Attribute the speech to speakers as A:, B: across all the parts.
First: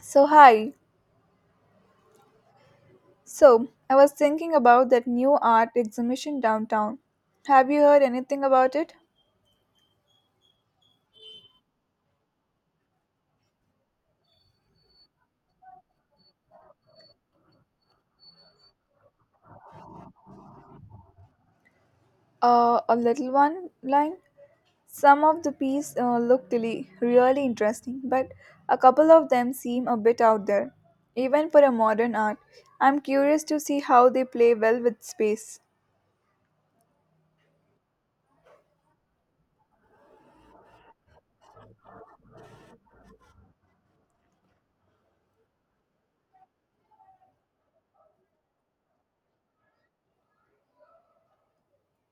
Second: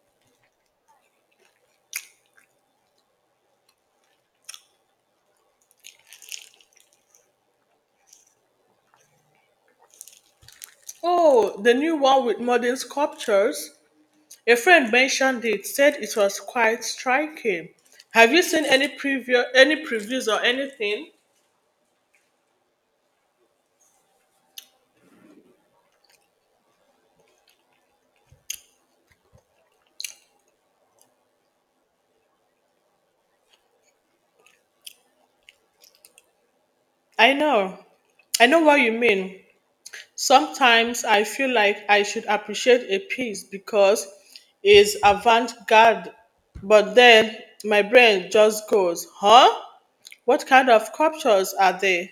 A: So, hi. So, I was thinking about that new art exhibition downtown. Have you heard anything about it?
B: Oh, the new one with modern sculptures. A friend mentioned it, said it was quite striking. Have you seen any previews or anything?
A: A little one line. Some of the pieces looked really interesting, but a couple of them seem a bit out there, even for a modern art. I'm curious to see how they play well with space.
B: I know. I know what you mean. Sometimes I feel like I should appreciate a piece because it's avant-garde, but then my brain just goes, "Huh? What kind of sculptures are they?"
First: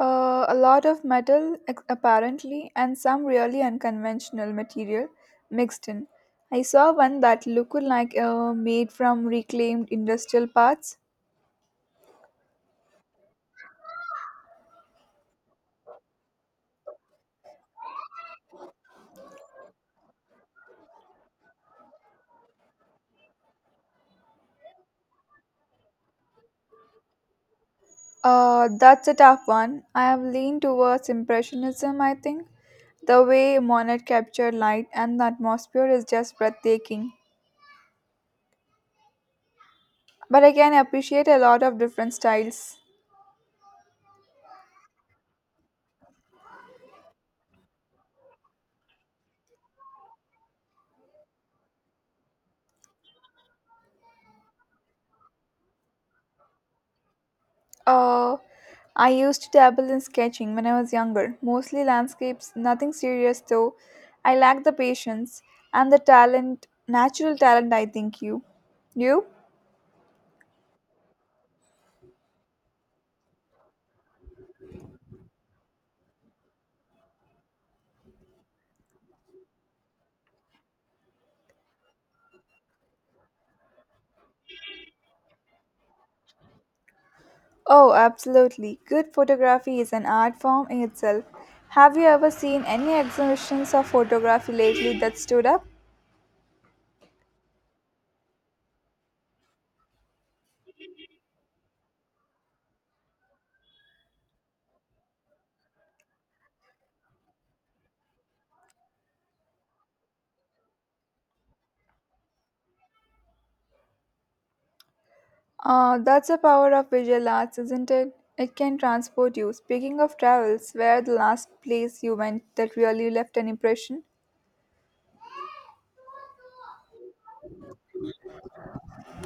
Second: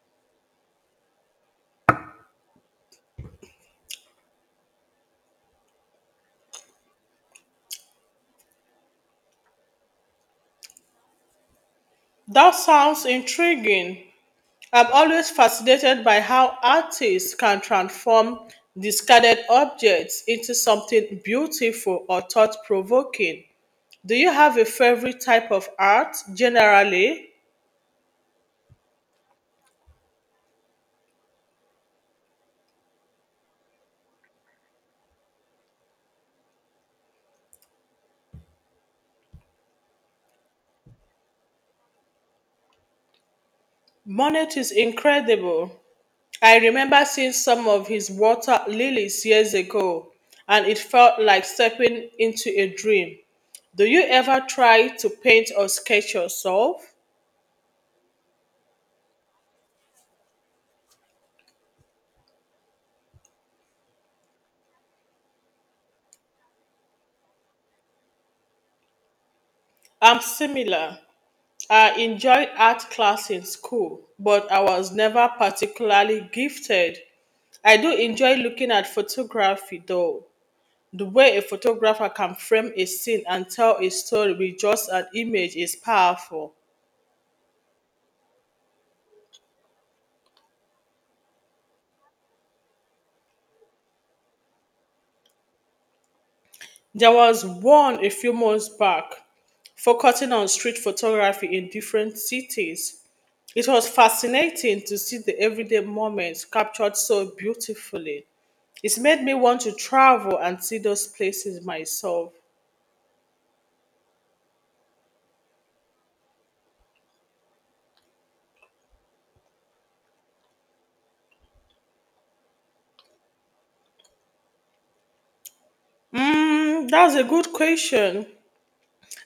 A: A lot of metal, apparently, and some really unconventional material mixed in. I saw one that looked like made from reclaimed industrial parts.
B: That sounds intriguing. I'm always fascinated by how artists can transform discarded objects into something beautiful or thought provoking. Do you have a favorite type of art generally?
A: That's a tough one. I have leaned towards Impressionism, I think. The way Monet captured light and the atmosphere is just breathtaking. But I can appreciate a lot of different styles.
B: Monet is incredible. I remember seeing some of his water lilies years ago, and it felt like stepping into a dream. Do you ever try to paint or sketch yourself?
A: Uh, I used to dabble in sketching when I was younger, mostly landscapes, nothing serious though. I lack the patience and the talent, natural talent, I think you. You?
B: I'm similar. I enjoyed art class in school, but I was never particularly gifted. I do enjoy looking at photography though. The way a photographer can frame a scene and tell a story with just an image is powerful.
A: Oh, absolutely. Good photography is an art form in itself. Have you ever seen any exhibitions of photography lately that stood up?
B: There was one a few months back focusing on street photography in different cities. It was fascinating to see the everyday moments captured so beautifully. It made me want to travel and see those places myself.
A: That's the power of visual arts, isn't it? It can transport you. Speaking of travels, where the last place you went that really left an impression?
B: Mm, that's a good question.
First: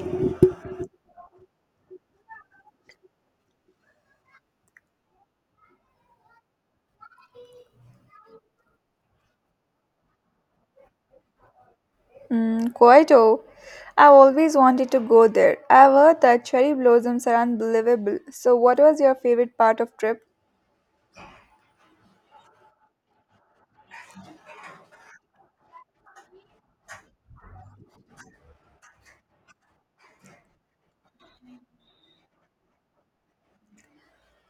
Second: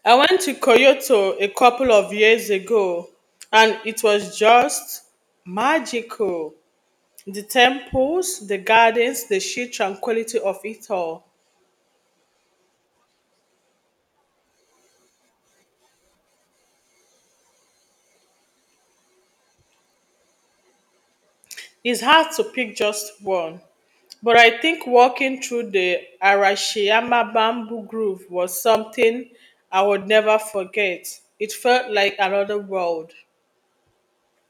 B: I went to Kyoto a couple of years ago and it was just magical. The temples, the gardens, the sheer tranquility of it all.
A: Mm, Kyoto. I've always wanted to go there. I've heard that cherry blossoms are unbelievable. So, what was your favorite part of trip?
B: It's hard to pick just one, but I think walking through the Arashiyama bamboo grove was something I would never forget. It felt like another world.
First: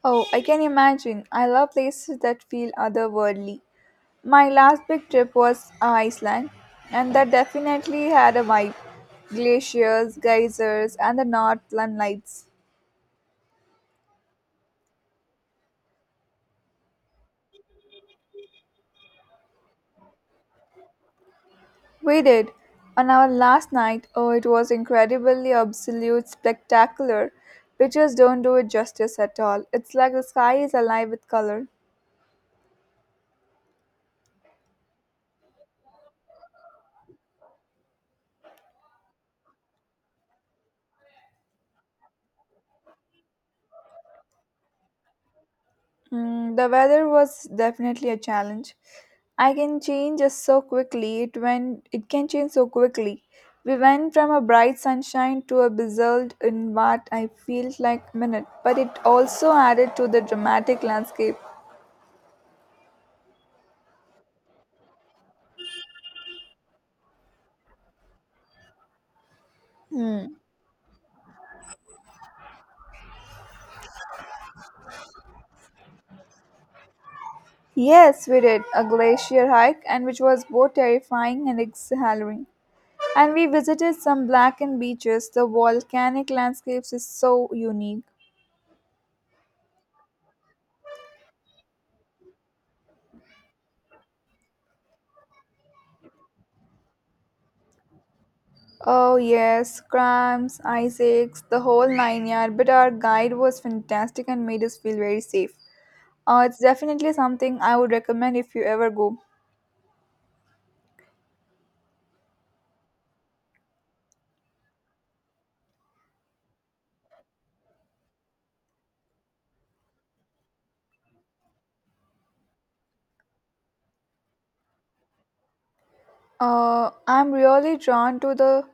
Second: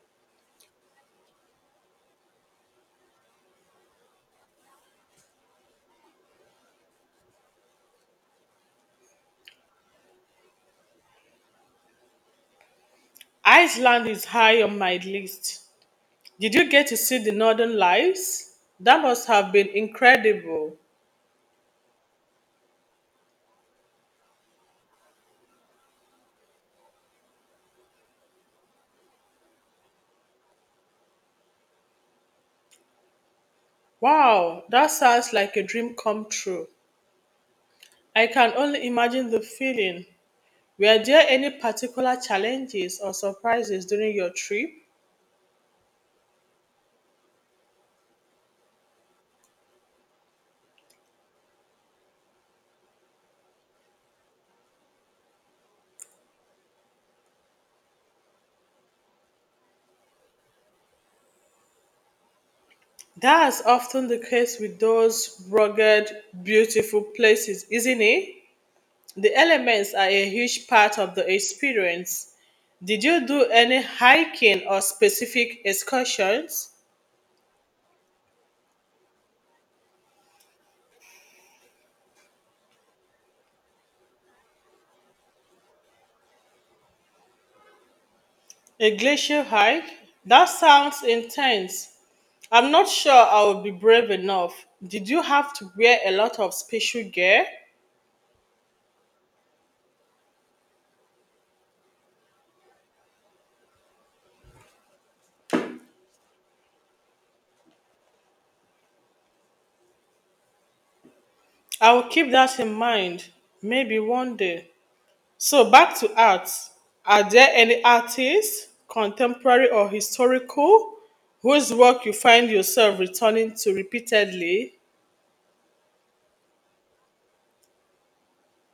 A: Oh, I can imagine. I love places that feel otherworldly. My last big trip was Iceland, and that definitely had a vibe. Glaciers, geysers, and the Northland Lights.
B: Iceland is high on my list. Did you get to see the northern lights? That must have been incredible.
A: We did. On our last night, oh, it was incredibly absolute spectacular. Pictures don't do it justice at all. It's like the sky is alive with color.
B: Wow, that sounds like a dream come true. I can only imagine the feeling. Were there any particular challenges or surprises during your trip?
A: Mm, the weather was definitely a challenge. I can change just so quickly. It went. It can change so quickly. We went from a bright sunshine to a blizzard in what I felt like a minute, but it also added to the dramatic landscape.
B: That's often the case with those rugged, beautiful places, isn't it? The elements are
A: Hmm.
B: a huge part of the experience. Did you do any hiking or specific excursions?
A: Yes, we did a glacier hike, and which was both terrifying and exhilarating. And we visited some blackened beaches. The volcanic landscapes is so unique.
B: A glacier hike? That sounds intense. I'm not sure I will be brave enough. Did you have to wear a lot of special gear?
A: Oh yes, cramps, ice aches, the whole nine yard. But our guide was fantastic and made us feel very safe. It's definitely something I would recommend if you ever go.
B: I will keep that in mind. Maybe one day. So back to art. Are there any artists, contemporary or historical, whose work you find yourself returning to repeatedly?
A: I'm really drawn to the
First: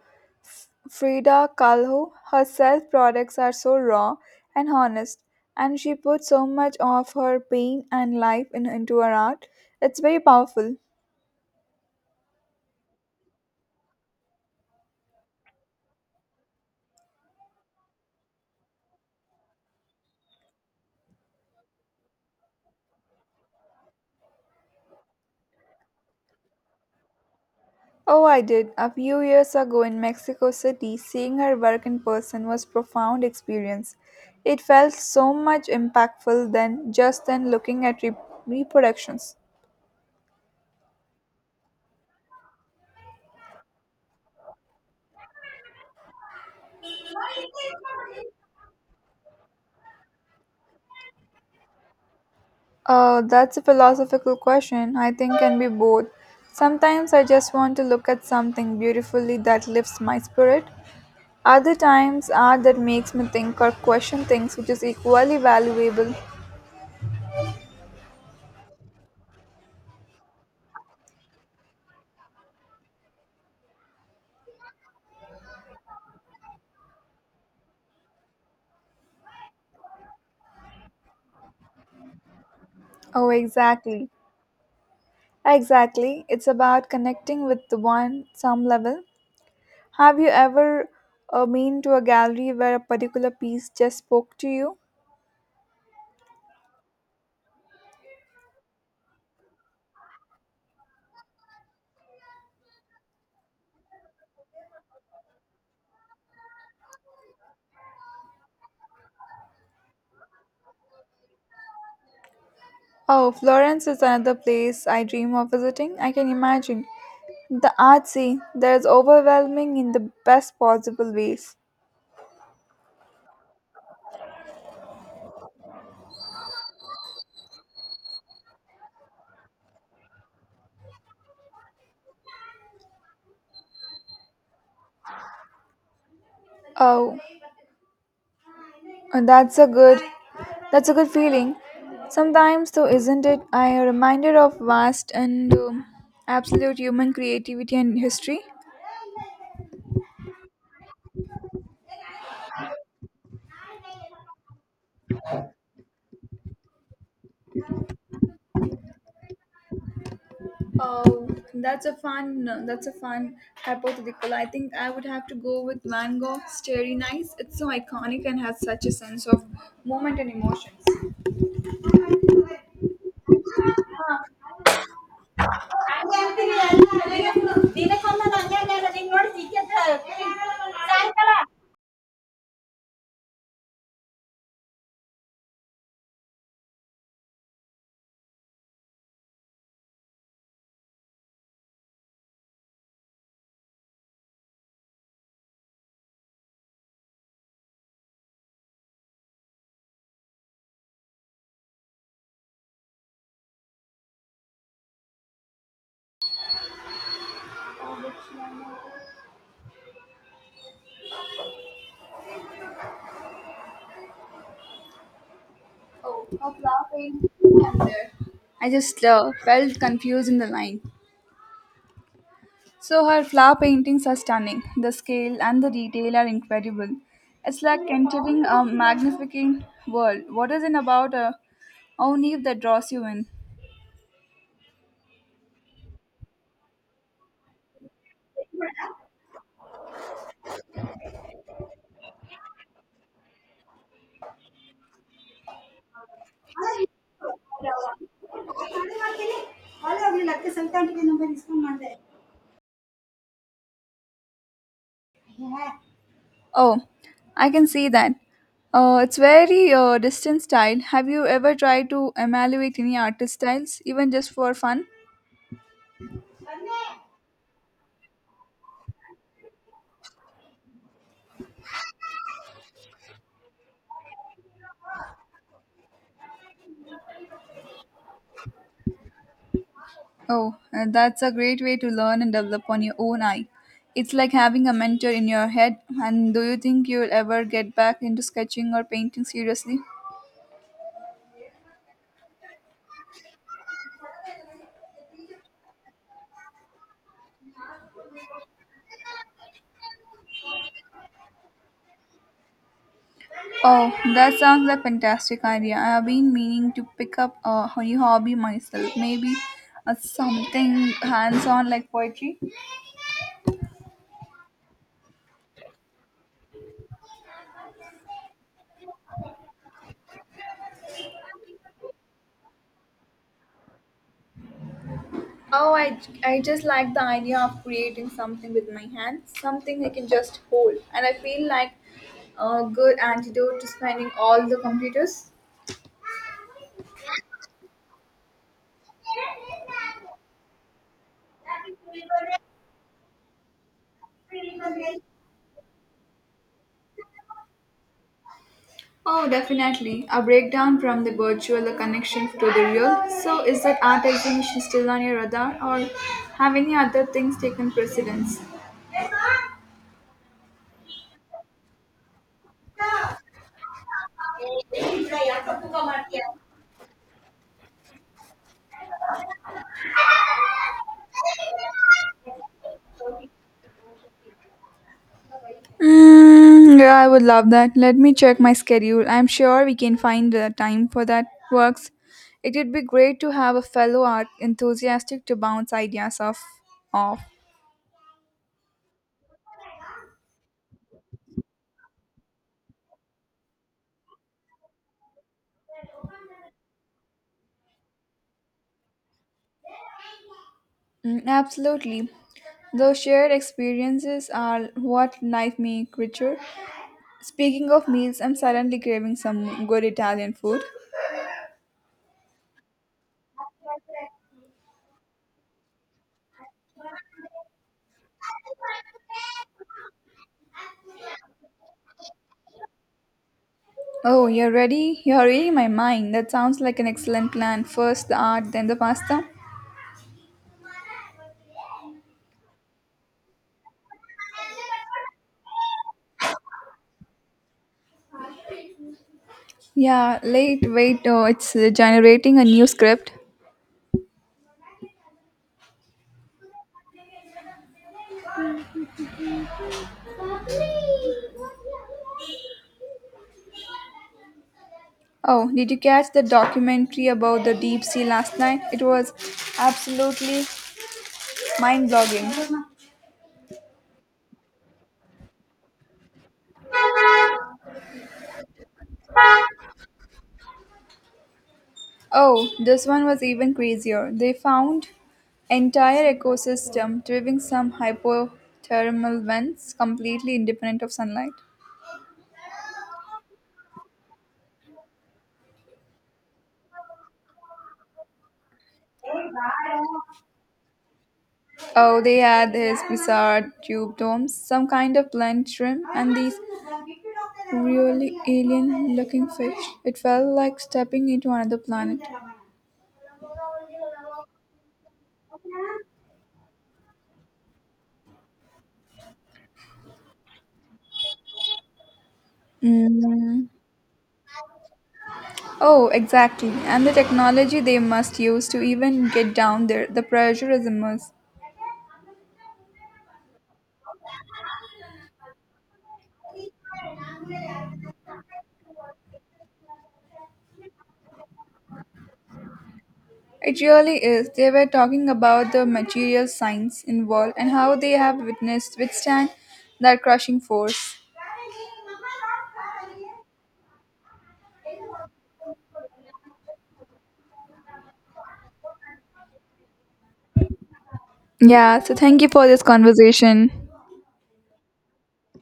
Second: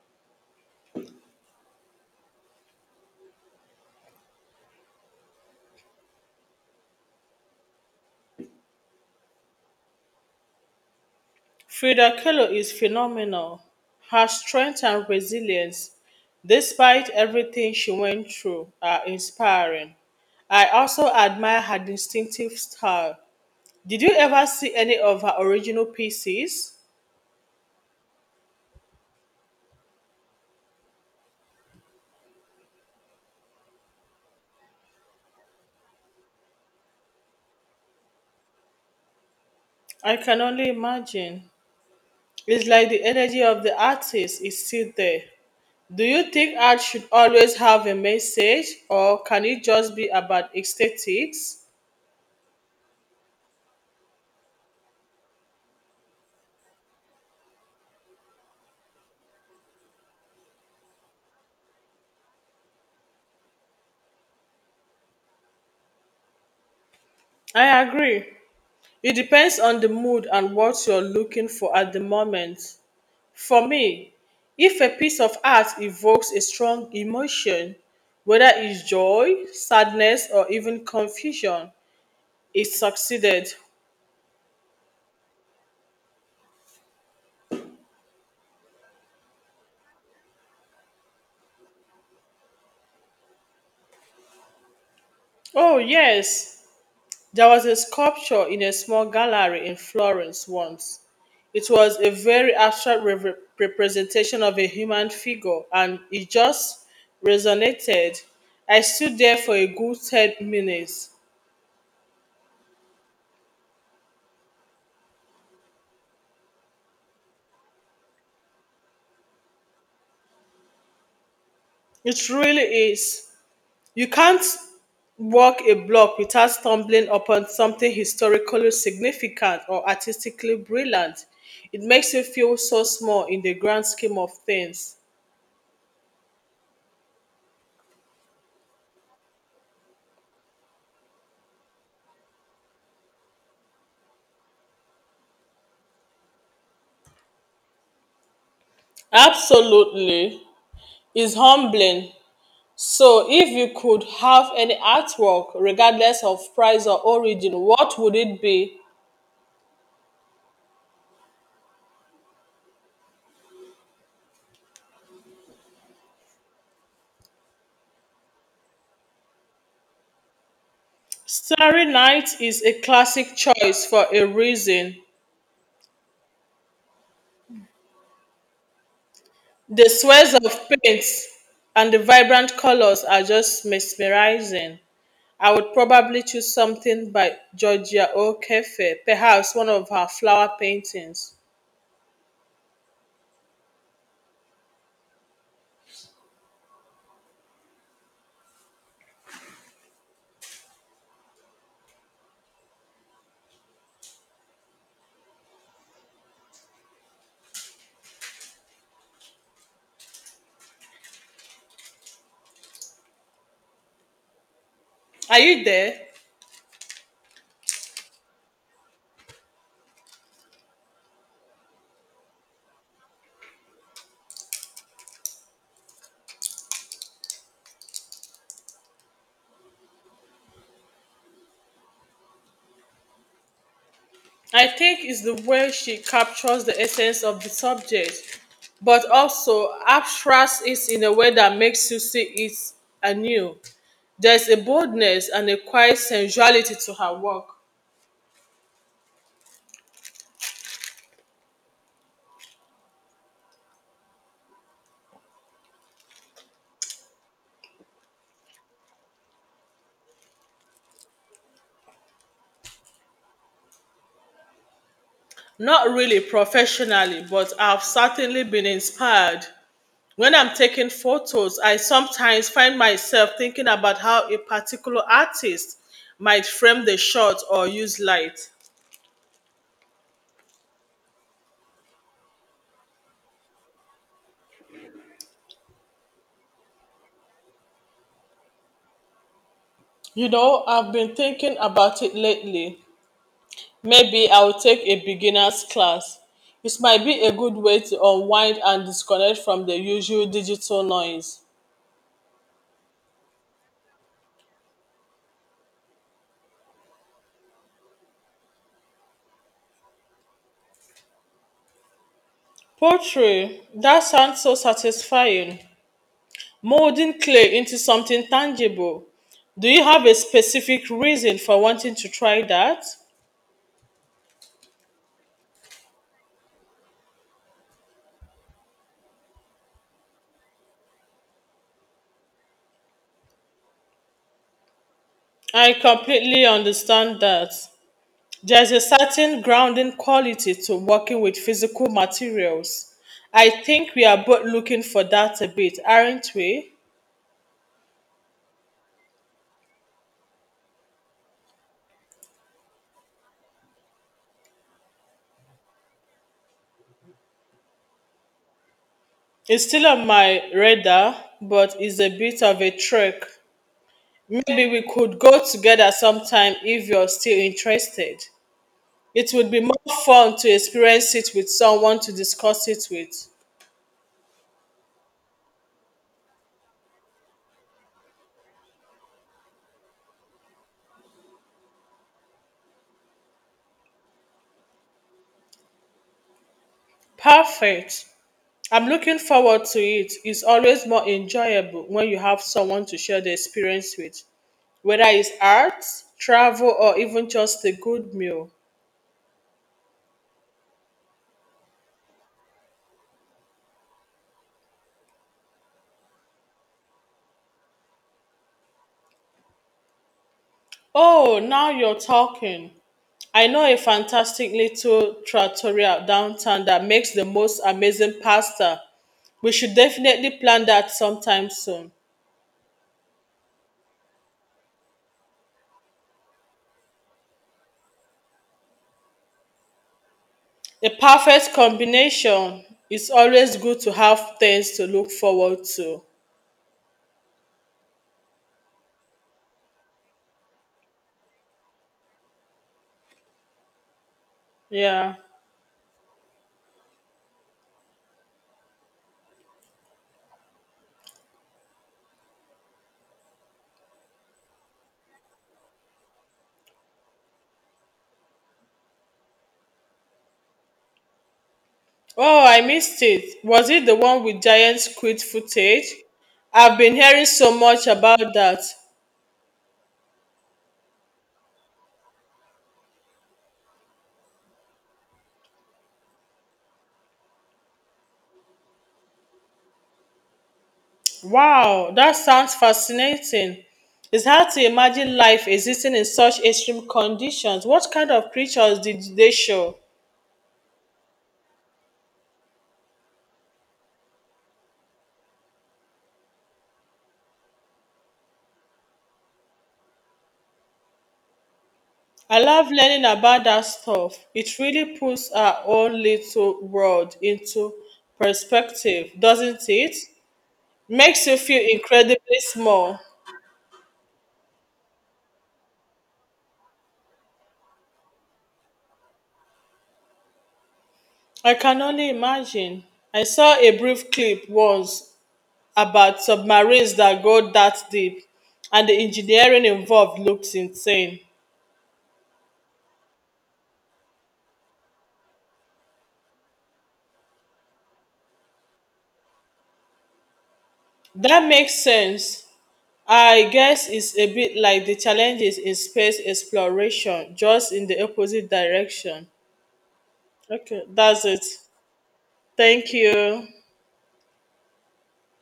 A: Frida Kahlo. Her self products are so raw and honest, and she puts so much of her pain and life in, into her art. It's very powerful.
B: Frida Kahlo is phenomenal. Her strength and resilience, despite everything she went through, are inspiring. I also admire her distinctive style. Did you ever see any of her original pieces?
A: Oh, I did. A few years ago in Mexico City, seeing her work in person was profound experience. It felt so much impactful than just than looking at reproductions.
B: I can only imagine. It's like the energy of the artist is still there. Do you think art should always have a message or can it just be about aesthetics?
A: That's a philosophical question. I think can be both. Sometimes I just want to look at something beautifully that lifts my spirit. Other times art that makes me think or question things, which is equally valuable.
B: I agree. It depends on the mood and what you're looking for at the moment. For me, if a piece of art evokes a strong emotion, whether it's joy, sadness, or even confusion, it
A: Oh,
B: succeeded.
A: exactly. Exactly. It's about connecting with the one some level. Have you ever been to a gallery where a particular piece just spoke to you?
B: Oh, yes. There was a sculpture in a small gallery in Florence once. It was a very abstract representation of a human figure and it just resonated. I stood there for a good 10 minutes.
A: Oh, Florence is another place I dream of visiting. I can imagine. The art scene. There's overwhelming in the best possible ways.
B: It really is. You can't walk a block without stumbling upon something historically significant or artistically brilliant. It makes you feel so small in the grand scheme of things.
A: Oh, that's a good, that's a good feeling. Sometimes, though, isn't it? I am reminded of vast and absolute human creativity and history.
B: Absolutely. It's humbling. So, if you could have any artwork, regardless of price or origin, what would it be?
A: Oh, that's a fun, no, that's a fun hypothetical. I think I would have to go with Van Gogh's Starry Nights. It's so iconic and has such a sense of moment and emotions.
B: Starry Night is a classic choice for a reason. The swirls of paint and the vibrant colors are just mesmerizing. I would probably choose something by Georgia O'Keeffe, perhaps one of her flower paintings. Are you there?
A: Oh, her flower paint. I'm there. I just felt confused in the line. So her flower paintings are stunning. The scale and the detail are incredible. It's like entering a magnificent world. What is it about a own Eve that draws you in?
B: I think it's the way she captures the essence of the subject, but also abstracts it in a way that makes you see it anew. There's a boldness and a quiet sensuality to her work.
A: Oh, I can see that. It's very distant style. Have you ever tried to evaluate any artist styles, even just for fun?
B: Not really professionally, but I've certainly been inspired. When I'm taking photos, I sometimes find myself thinking about how a particular artist might frame the shot or use light.
A: Oh, that's a great way to learn and develop on your own eye. It's like having a mentor in your head. And do you think you'll ever get back into sketching or painting seriously?
B: You know, I've been thinking about it lately. Maybe I'll take a beginner's class. It might be a good way to unwind and disconnect from the usual digital noise.
A: Oh, that sounds like a fantastic idea. I have been meaning to pick up a new hobby myself. Maybe something hands on like poetry?
B: Poetry, that sounds so satisfying. Molding clay into something tangible. Do you have a specific reason for wanting to try that?
A: Oh, I, I just like the idea of creating something with my hands, something I can just hold. And I feel like a good antidote to spending all the computers.
B: I completely understand that. There's a certain grounding quality to working with physical materials. I think we are both looking for that a bit, aren't we?
A: Oh, definitely. A breakdown from the virtual a connection to the real. So, is that art exhibition still on your radar, or have any other things taken precedence?
B: It's still on my radar, but it's a bit of a trek. Maybe we could go together sometime if you're still interested. It would be more fun to experience it with someone to discuss it with.
A: Mm, yeah, I would love that. Let me check my schedule. I'm sure we can find the time for that. Works. It would be great to have a fellow art enthusiastic to bounce ideas off.
B: Perfect. I'm looking forward to it. It's always more enjoyable when you have someone to share the experience with, whether it's art, travel, or even just a good meal.
A: Mm, absolutely. Those shared experiences are what life make richer. Speaking of meals, I'm suddenly craving some good Italian food.
B: Oh, now you're talking. I know a fantastic little trattoria downtown that makes the most amazing pasta. We should definitely plan that sometime soon.
A: Oh, you're ready? You're reading my mind. That sounds like an excellent plan. First the art, then the pasta.
B: A perfect combination. It's always good to have things to look forward to.
A: Yeah, late, wait, oh, it's generating a new script.
B: Yeah.
A: Oh, did you catch the documentary about the deep sea last night? It was absolutely mind blogging.
B: Oh, I missed it. Was it the one with giant squid footage? I've been hearing so much about that.
A: Oh, this one was even crazier. They found entire ecosystem driving some hypothermal vents completely independent of sunlight.
B: Wow, that sounds fascinating. It's hard to imagine life existing in such extreme conditions. What kind of creatures did they show?
A: Oh, they had these bizarre tube domes, some kind of blend shrimp, and these really alien looking fish. It felt like stepping into another planet.
B: I love learning about that stuff. It really puts our own little world into perspective, doesn't it? Makes you feel incredibly small.
A: Mm. Oh, exactly. And the technology they must use to even get down there, the pressure is immense.
B: I can only imagine. I saw a brief clip once about submarines that go that deep, and the engineering involved looks insane.
A: It really is. They were talking about the material science involved and how they have witnessed withstand that crushing force.
B: That makes sense. I guess it's a bit like the challenges in space exploration, just in the opposite direction. Okay, that's it.
A: Yeah, so thank you for this
B: Thank you.
A: conversation.